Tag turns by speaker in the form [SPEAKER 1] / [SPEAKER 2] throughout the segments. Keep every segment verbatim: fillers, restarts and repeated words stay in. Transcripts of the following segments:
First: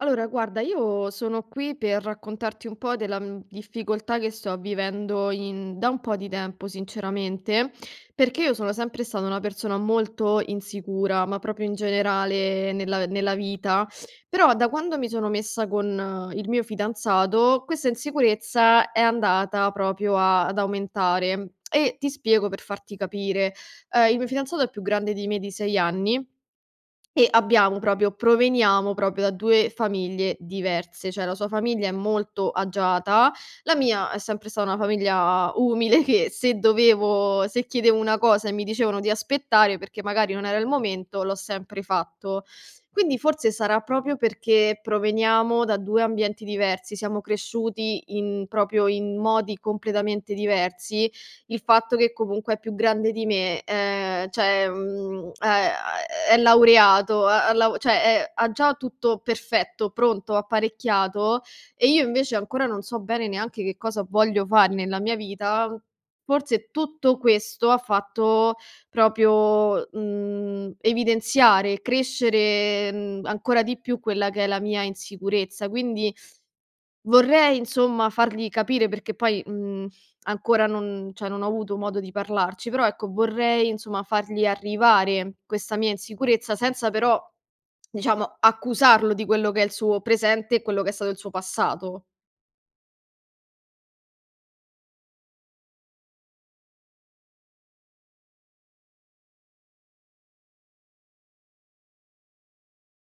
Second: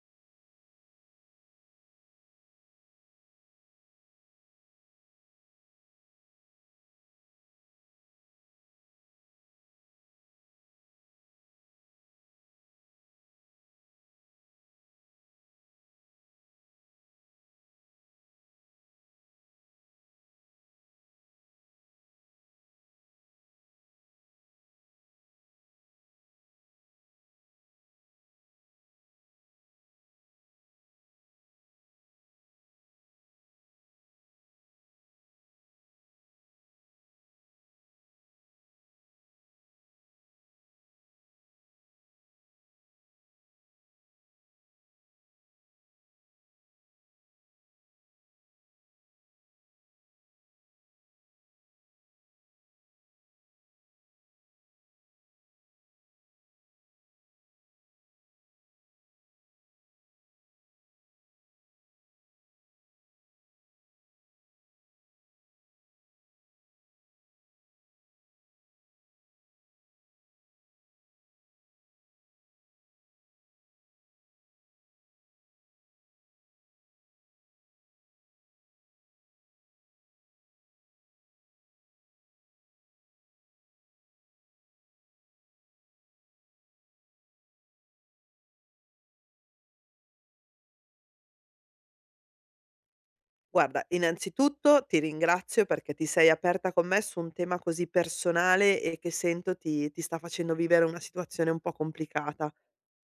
[SPEAKER 1] Allora, guarda, io sono qui per raccontarti un po' della m- difficoltà che sto vivendo in- da un po' di tempo, sinceramente, perché io sono sempre stata una persona molto insicura, ma proprio in generale nella, nella vita. Però da quando mi sono messa con eh, il mio fidanzato, questa insicurezza è andata proprio a- ad aumentare. E ti spiego per farti capire. Eh, il mio fidanzato è più grande di me di sei anni. E abbiamo proprio proveniamo proprio da due famiglie diverse, cioè la sua famiglia è molto agiata, la mia è sempre stata una famiglia umile che se dovevo se chiedevo una cosa e mi dicevano di aspettare perché magari non era il momento, l'ho sempre fatto. Quindi forse sarà proprio perché proveniamo da due ambienti diversi, siamo cresciuti in proprio in modi completamente diversi, il fatto che comunque è più grande di me, ehm, cioè, mhmm, è è laureato, ha ha lav cioè, è ha già tutto perfetto, pronto, apparecchiato, e io invece ancora non so bene neanche che cosa voglio fare nella mia vita. Forse tutto questo ha fatto proprio, mhmm, evidenziare, crescere, mhmm, ancora di più quella che è la mia insicurezza. Quindi vorrei insomma fargli capire perché poi, mhmm, ancora non cioè non ho avuto modo di parlarci, però ecco vorrei insomma fargli arrivare questa mia insicurezza senza però, diciamo, accusarlo di quello che è il suo presente e quello che è stato il suo passato.
[SPEAKER 2] Guarda, innanzitutto ti ringrazio perché ti sei aperta con me su un tema così personale e che sento ti, ti sta facendo vivere una situazione un po' complicata.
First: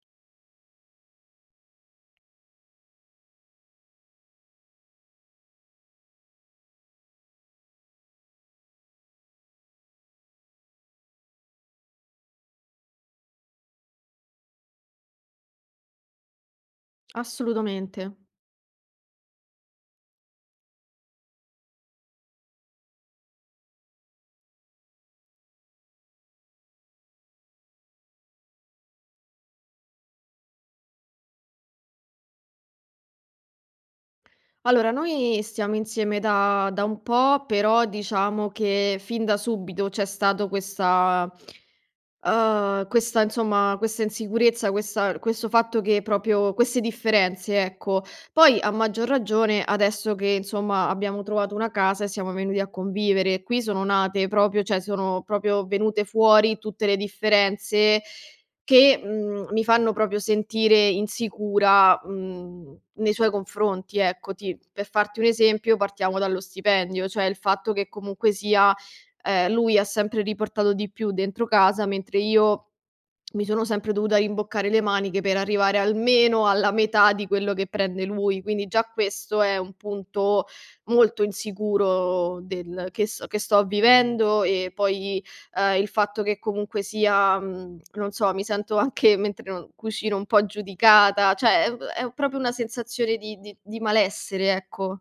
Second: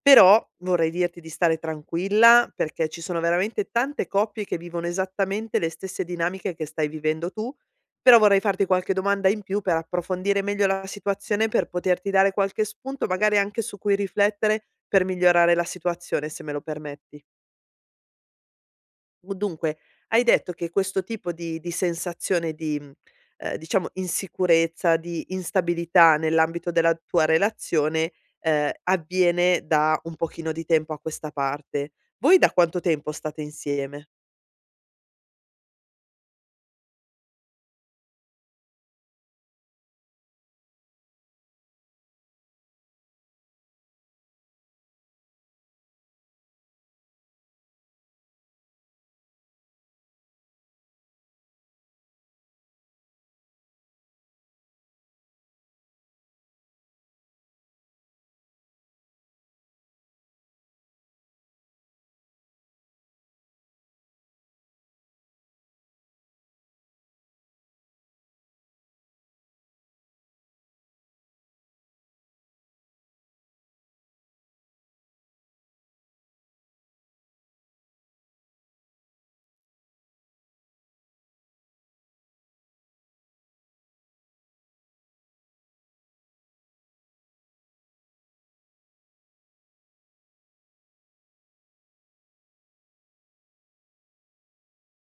[SPEAKER 2] Però vorrei dirti di stare tranquilla perché ci sono veramente tante coppie che vivono esattamente le stesse dinamiche che stai vivendo tu, però vorrei farti qualche domanda in più per approfondire meglio la situazione, per poterti dare qualche spunto, magari anche su cui riflettere per migliorare la situazione, se me lo permetti.
[SPEAKER 1] Assolutamente.
[SPEAKER 2] U dunque, hai detto che questo tipo di di sensazione di, mhmm, ehm, diciamo insicurezza, di instabilità nell'ambito della tua relazione, ehm, avviene da un pochino di tempo a questa parte. Voi da quanto tempo state insieme?
[SPEAKER 1] Allora, noi stiamo insieme da da un po', però diciamo che fin da subito c'è stato questa, Uhm, questa insomma, questa insicurezza, questa questo fatto che proprio queste differenze, ecco. Poi a maggior ragione adesso che insomma abbiamo trovato una casa e siamo venuti a convivere. Qui sono nate proprio cioè sono proprio venute fuori tutte le differenze che, mhmm, mi fanno proprio sentire insicura, mhmm, nei suoi confronti, ecco. Ti Per farti un esempio partiamo dallo stipendio, cioè il fatto che comunque sia, ehm, lui ha sempre riportato di più dentro casa, mentre io mi sono sempre dovuta rimboccare le maniche per arrivare almeno alla metà di quello che prende lui. Quindi già questo è un punto molto insicuro del che s che sto vivendo. E poi, ehm, il fatto che comunque sia, mhmm, non so, mi sento anche mentre non cucino un po' giudicata, cioè è v è proprio una sensazione di di di malessere, ecco.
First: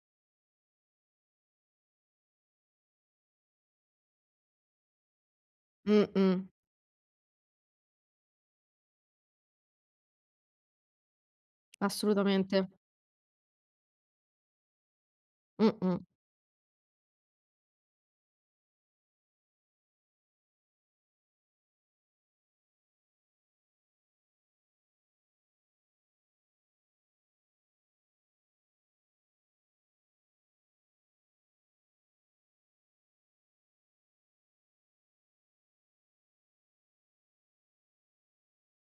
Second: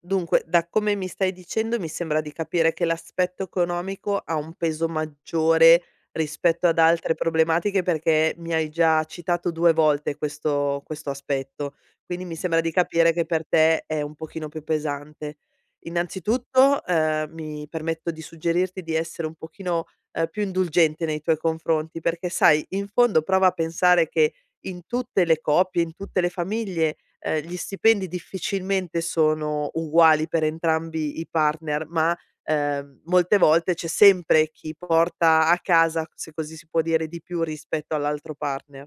[SPEAKER 2] Dunque, da come mi stai dicendo, mi sembra di capire che l'aspetto economico ha un peso maggiore
[SPEAKER 1] Mh-mh,
[SPEAKER 2] rispetto ad altre problematiche, perché mi hai già citato due volte questo questo aspetto. Quindi mi sembra
[SPEAKER 1] assolutamente.
[SPEAKER 2] di capire che per te è un pochino più pesante.
[SPEAKER 1] Mh-mh.
[SPEAKER 2] Innanzitutto, ehm, mi permetto di suggerirti di essere un pochino, ehm, più indulgente nei tuoi confronti, perché sai, in fondo prova a pensare che in tutte le coppie, in tutte le famiglie, ehm, gli stipendi difficilmente sono uguali per entrambi i partner, ma, ehm, molte volte c'è sempre chi porta a casa, se così si può dire, di più rispetto all'altro partner.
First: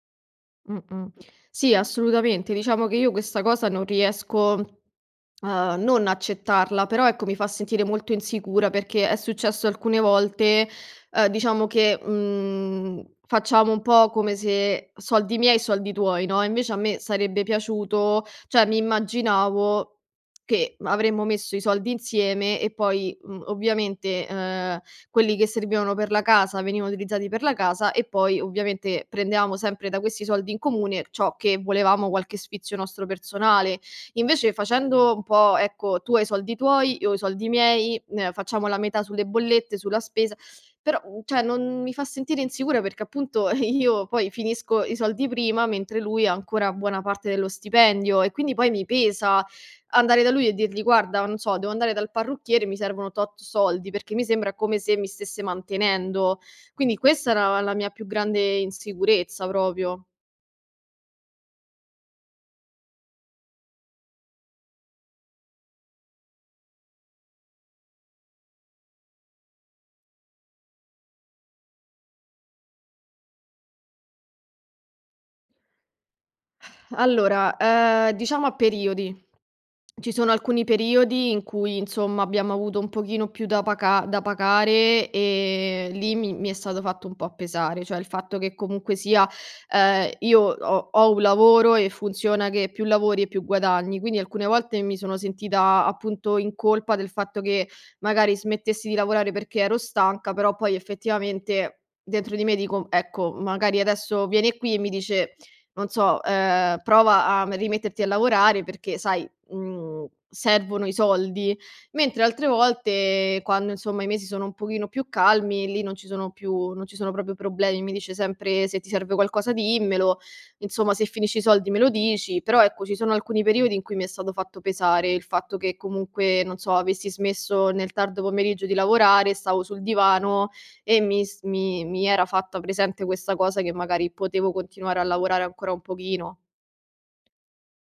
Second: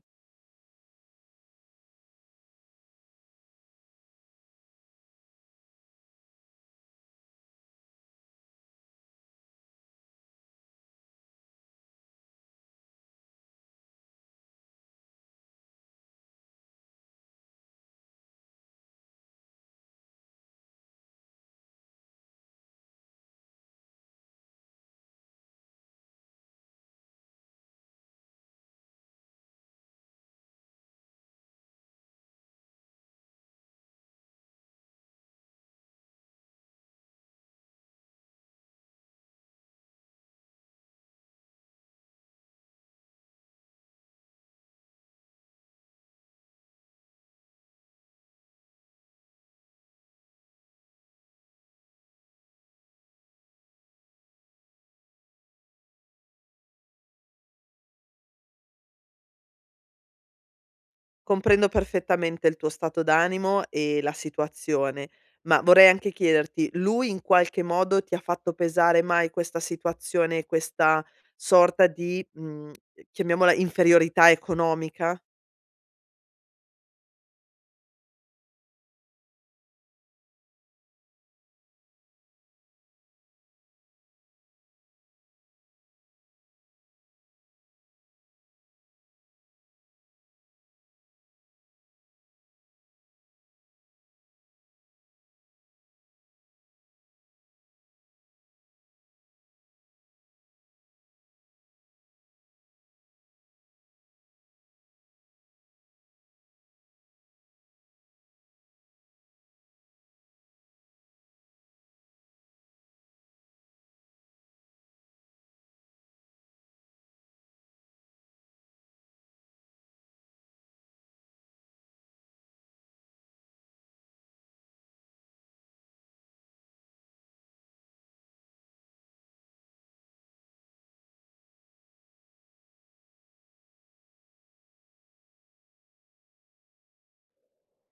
[SPEAKER 1] Mh-mh. Sì, assolutamente. Diciamo che io questa cosa non riesco, uhm, non accettarla, però ecco mi fa sentire molto insicura perché è successo alcune volte, uhm, diciamo che, mhmm, facciamo un po' come se soldi miei, soldi tuoi, no, invece a me sarebbe piaciuto cioè mi immaginavo che avremmo messo i soldi insieme e poi, mhmm, ovviamente, uhm quelli che servivano per la casa venivano utilizzati per la casa e poi ovviamente prendevamo sempre da questi soldi in comune ciò che volevamo, qualche sfizio nostro personale. Invece facendo un po', ecco, tu hai i soldi tuoi, io ho i soldi miei, ehm, facciamo la metà sulle bollette, sulla spesa, però, mhmm, cioè non mi fa sentire insicura perché appunto io poi finisco i soldi prima, mentre lui ha ancora buona parte dello stipendio e quindi poi mi pesa andare da lui e dirgli: "Guarda, non so, devo andare dal parrucchiere, mi servono tot soldi", perché mi sembra come se mi stesse mantenendo. Quindi questa era la mia più grande insicurezza proprio.
[SPEAKER 2] Comprendo perfettamente il tuo stato d'animo e la situazione, ma vorrei anche chiederti: lui in qualche modo ti ha fatto pesare mai questa situazione, questa sorta di, mhmm, chiamiamola inferiorità economica?
[SPEAKER 1] Allora, ehm, diciamo a periodi. Ci sono alcuni periodi in cui, insomma, abbiamo avuto un pochino più da paca da pagare e lì mi mi è stato fatto un po' pesare, cioè il fatto che comunque sia, ehm, io ho ho un lavoro e funziona che più lavori e più guadagni, quindi alcune volte mi sono sentita appunto in colpa del fatto che magari smettessi di lavorare perché ero stanca, però poi effettivamente dentro di me dico: "Ecco, magari adesso viene qui e mi dice, non so, ehm: "Prova a m rimetterti a lavorare perché sai, mhmm, servono i soldi", mentre altre volte quando insomma i mesi sono un pochino più calmi, lì non ci sono più non ci sono proprio problemi. Mi dice sempre: "Se ti serve qualcosa dimmelo, insomma se finisci i soldi me lo dici". Però ecco, ci sono alcuni periodi in cui mi è stato fatto pesare il fatto che comunque, non so, avessi smesso nel tardo pomeriggio di lavorare, stavo sul divano e mi s mi mi era fatta presente questa cosa che magari potevo continuare a lavorare ancora un pochino.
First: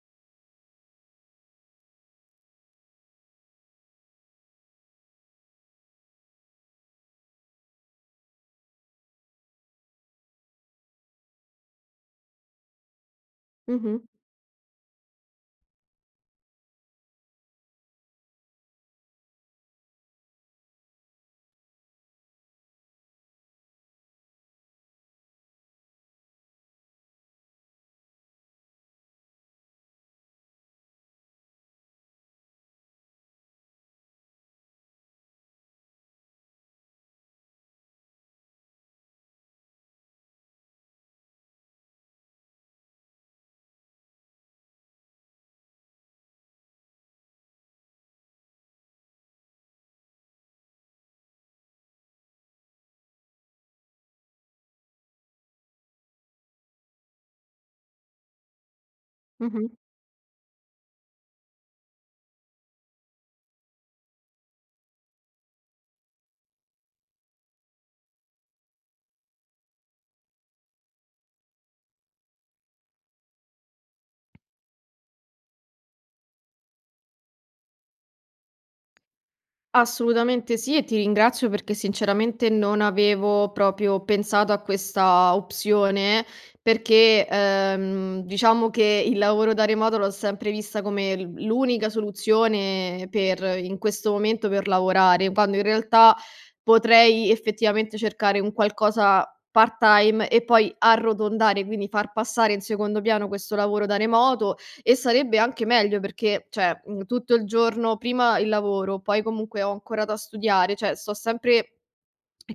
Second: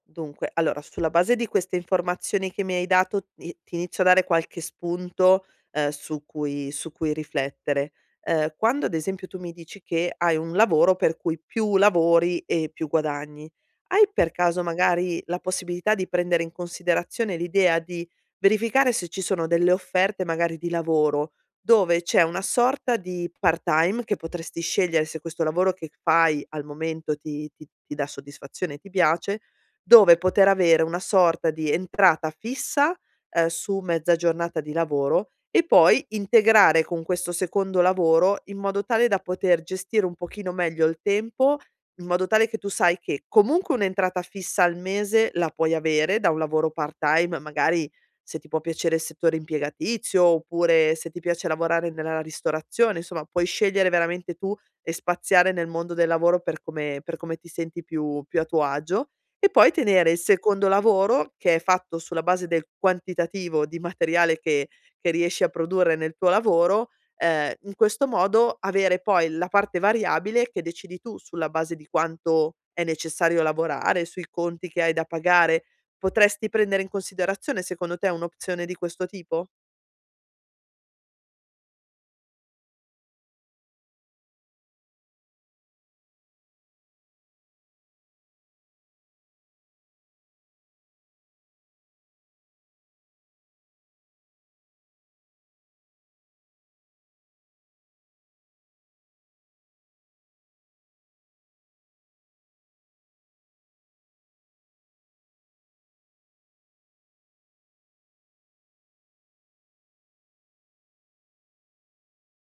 [SPEAKER 2] Dunque, allora sulla base di queste informazioni che mi hai dato i ti inizio a dare qualche spunto, ehm, su cui su cui riflettere. Ehm, quando ad esempio tu mi dici che hai un lavoro per cui più lavori e più guadagni,
[SPEAKER 1] Mh-mh,
[SPEAKER 2] hai per caso magari la possibilità di prendere in considerazione l'idea di verificare se ci sono delle offerte magari di lavoro, dove c'è una sorta di part-time che potresti scegliere se questo lavoro che fai al momento ti ti ti dà soddisfazione e ti piace, dove poter avere una sorta di entrata fissa, ehm, su mezza giornata di lavoro e poi integrare con questo secondo lavoro in modo tale da poter gestire un pochino meglio il tempo, in modo tale che tu sai che comunque un'entrata fissa al mese la puoi avere da un lavoro part-time, magari se ti può piacere il settore impiegatizio, oppure se ti piace lavorare nella ristorazione, insomma puoi scegliere veramente tu e spaziare nel mondo del lavoro per come per come ti senti più più a tuo agio. E
[SPEAKER 1] mh-mh.
[SPEAKER 2] poi tenere il secondo lavoro, che è fatto sulla base del quantitativo di materiale che che riesci a produrre nel tuo lavoro, ehm, in questo modo avere poi la parte variabile che decidi tu sulla base di quanto è necessario lavorare, sui conti che hai da pagare. Potresti prendere in considerazione, secondo te, un'opzione di questo tipo?
[SPEAKER 1] Assolutamente sì, e ti ringrazio perché sinceramente non avevo proprio pensato a questa opzione, perché, ehm, diciamo che il lavoro da remoto l'ho sempre vista come l l'unica soluzione per in questo momento per lavorare, quando in realtà potrei effettivamente cercare un qualcosa part-time e poi arrotondare, quindi far passare in secondo piano questo lavoro da remoto. E sarebbe anche meglio perché, cioè, mhmm, tutto il giorno prima il lavoro, poi comunque ho ancora da studiare, cioè sto sempre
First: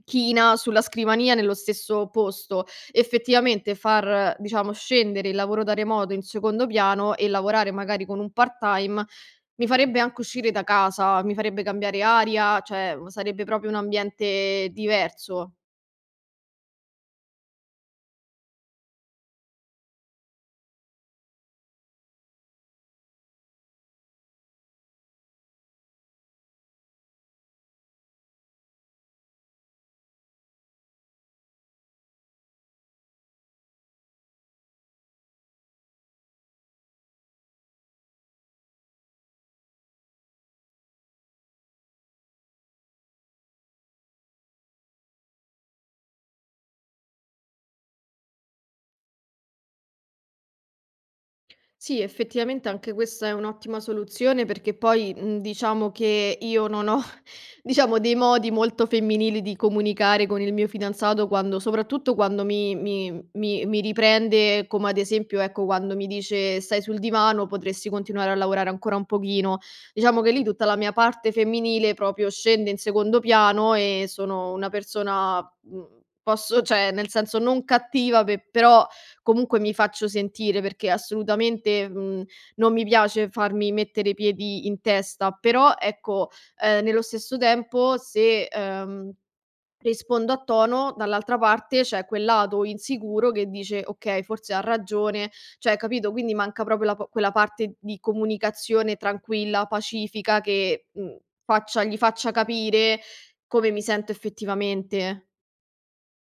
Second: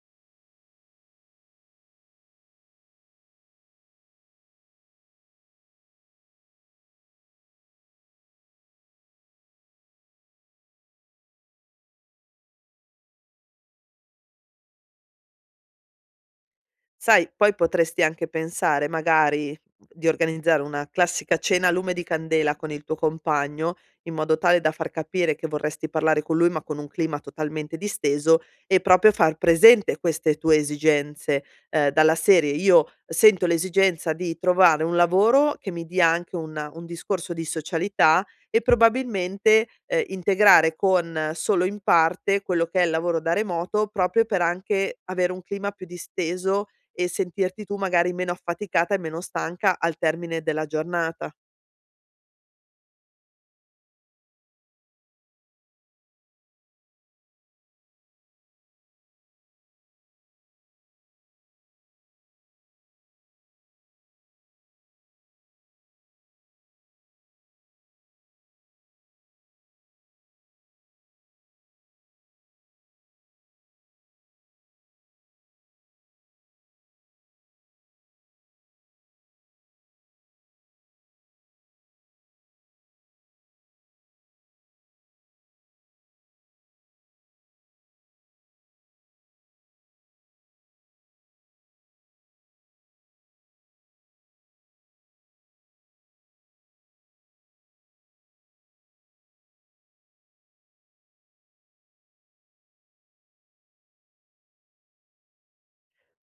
[SPEAKER 1] china sulla scrivania nello stesso posto. Effettivamente far, diciamo, scendere il lavoro da remoto in secondo piano e lavorare magari con un part-time mi farebbe anche uscire da casa, mi farebbe cambiare aria, cioè sarebbe proprio un ambiente diverso.
[SPEAKER 2] Sai, poi potresti anche pensare magari mhmm, di organizzare una classica cena a lume di candela con il tuo compagno, in modo tale da far capire che vorresti parlare con lui, ma con un clima totalmente disteso e proprio far presente queste tue esigenze, ehm, dalla serie: "Io sento l'esigenza di trovare un lavoro che mi dia anche un un discorso di socialità e probabilmente, ehm, integrare con eh, solo in parte quello che è il lavoro da remoto, proprio per anche avere un clima più disteso e sentirti tu magari meno affaticata e meno stanca al termine della giornata.
[SPEAKER 1] Sì, effettivamente anche questa è un'ottima soluzione perché poi, mhmm, diciamo che io non ho, diciamo, dei modi molto femminili di comunicare con il mio fidanzato quando, soprattutto quando mi mi mi mi riprende, come ad esempio, ecco, quando mi dice: "Stai sul divano, potresti continuare a lavorare ancora un pochino". Diciamo che lì tutta la mia parte femminile proprio scende in secondo piano e sono una persona, mhmm, posso cioè nel senso non cattiva pe però comunque mi faccio sentire perché assolutamente, mhmm, non mi piace farmi mettere i piedi in testa, però ecco, ehm, nello stesso tempo se, ehm, rispondo a tono, dall'altra parte c'è quel lato insicuro che dice: "Okay, forse ha ragione", cioè capito, quindi manca proprio la p quella parte di comunicazione tranquilla, pacifica che, mhmm, faccia gli faccia capire come mi sento effettivamente.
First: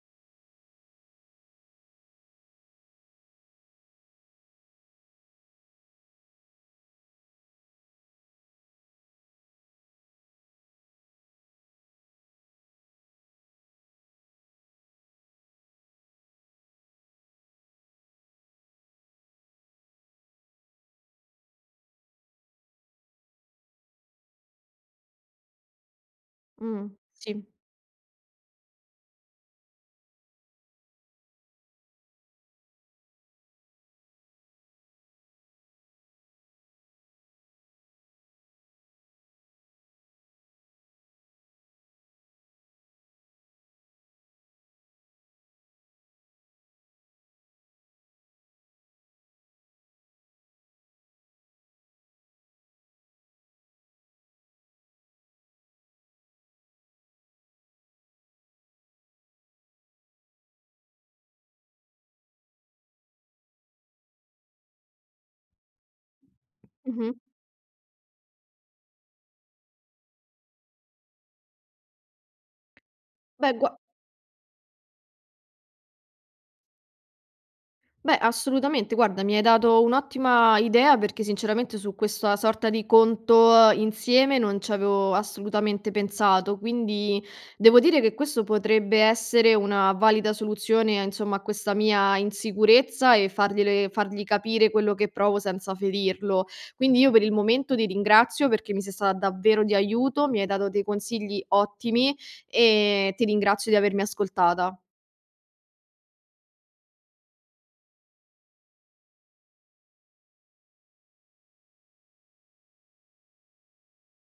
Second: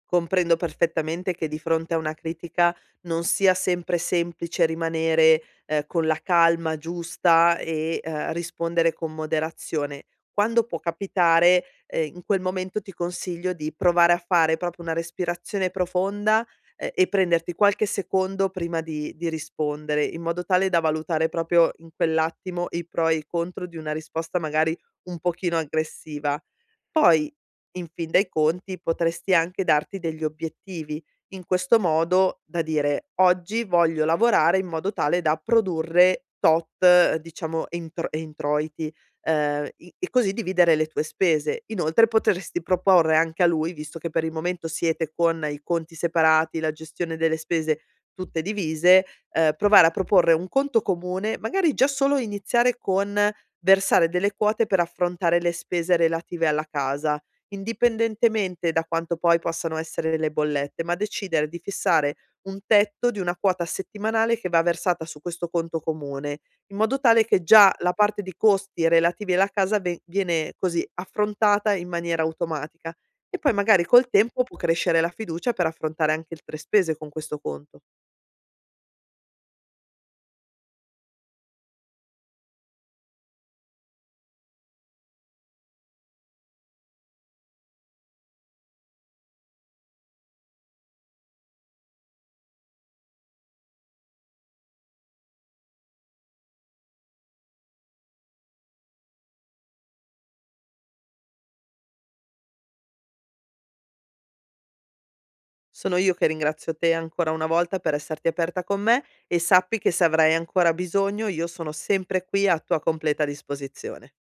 [SPEAKER 2] Comprendo perfettamente che di fronte a una critica non sia sempre semplice rimanere, ehm, con la calma giusta e, ehm, rispondere con moderazione. Quando può capitare, ehm, in quel momento ti consiglio di provare a fare proprio una respirazione profonda, ehm, e prenderti qualche secondo prima di di rispondere, in modo tale da valutare proprio in quell'attimo i pro e i contro di una risposta magari un pochino aggressiva.
[SPEAKER 1] Mh,
[SPEAKER 2] Poi,
[SPEAKER 1] sì.
[SPEAKER 2] in fin dei conti, potresti anche darti degli obiettivi, in questo modo da dire: "Oggi voglio lavorare in modo tale da produrre tot", eh, diciamo, entro introiti, ehm, i e così dividere le tue spese. Inoltre potresti proporre anche a lui, visto che per il momento siete con i conti separati, la gestione delle spese tutte divise, ehm, provare a proporre un conto comune, magari già solo iniziare con versare delle quote per affrontare le spese relative alla casa, indipendentemente da quanto poi possano essere le bollette, ma decidere di fissare un tetto di una quota settimanale che va versata su questo conto comune, in modo
[SPEAKER 1] Mh-mh.
[SPEAKER 2] tale che già la parte di costi relativi alla casa ve viene così affrontata in maniera automatica e poi
[SPEAKER 1] Beh gua
[SPEAKER 2] magari col tempo può crescere la fiducia per affrontare anche altre spese con questo conto.
[SPEAKER 1] Beh, assolutamente. Guarda, mi hai dato un'ottima idea perché sinceramente su questa sorta di conto eh, insieme non ci avevo assolutamente pensato, quindi devo dire che questo potrebbe essere una valida soluzione, insomma, a questa mia insicurezza e fargliele- fargli capire quello che provo senza ferirlo. Quindi io per il momento ti ringrazio perché mi sei stata davvero di aiuto, mi hai dato dei consigli ottimi e ti ringrazio di avermi ascoltata.
[SPEAKER 2] Sono io che ringrazio te ancora una volta per esserti aperta con me e sappi che se avrai ancora bisogno io sono sempre qui a tua completa disposizione.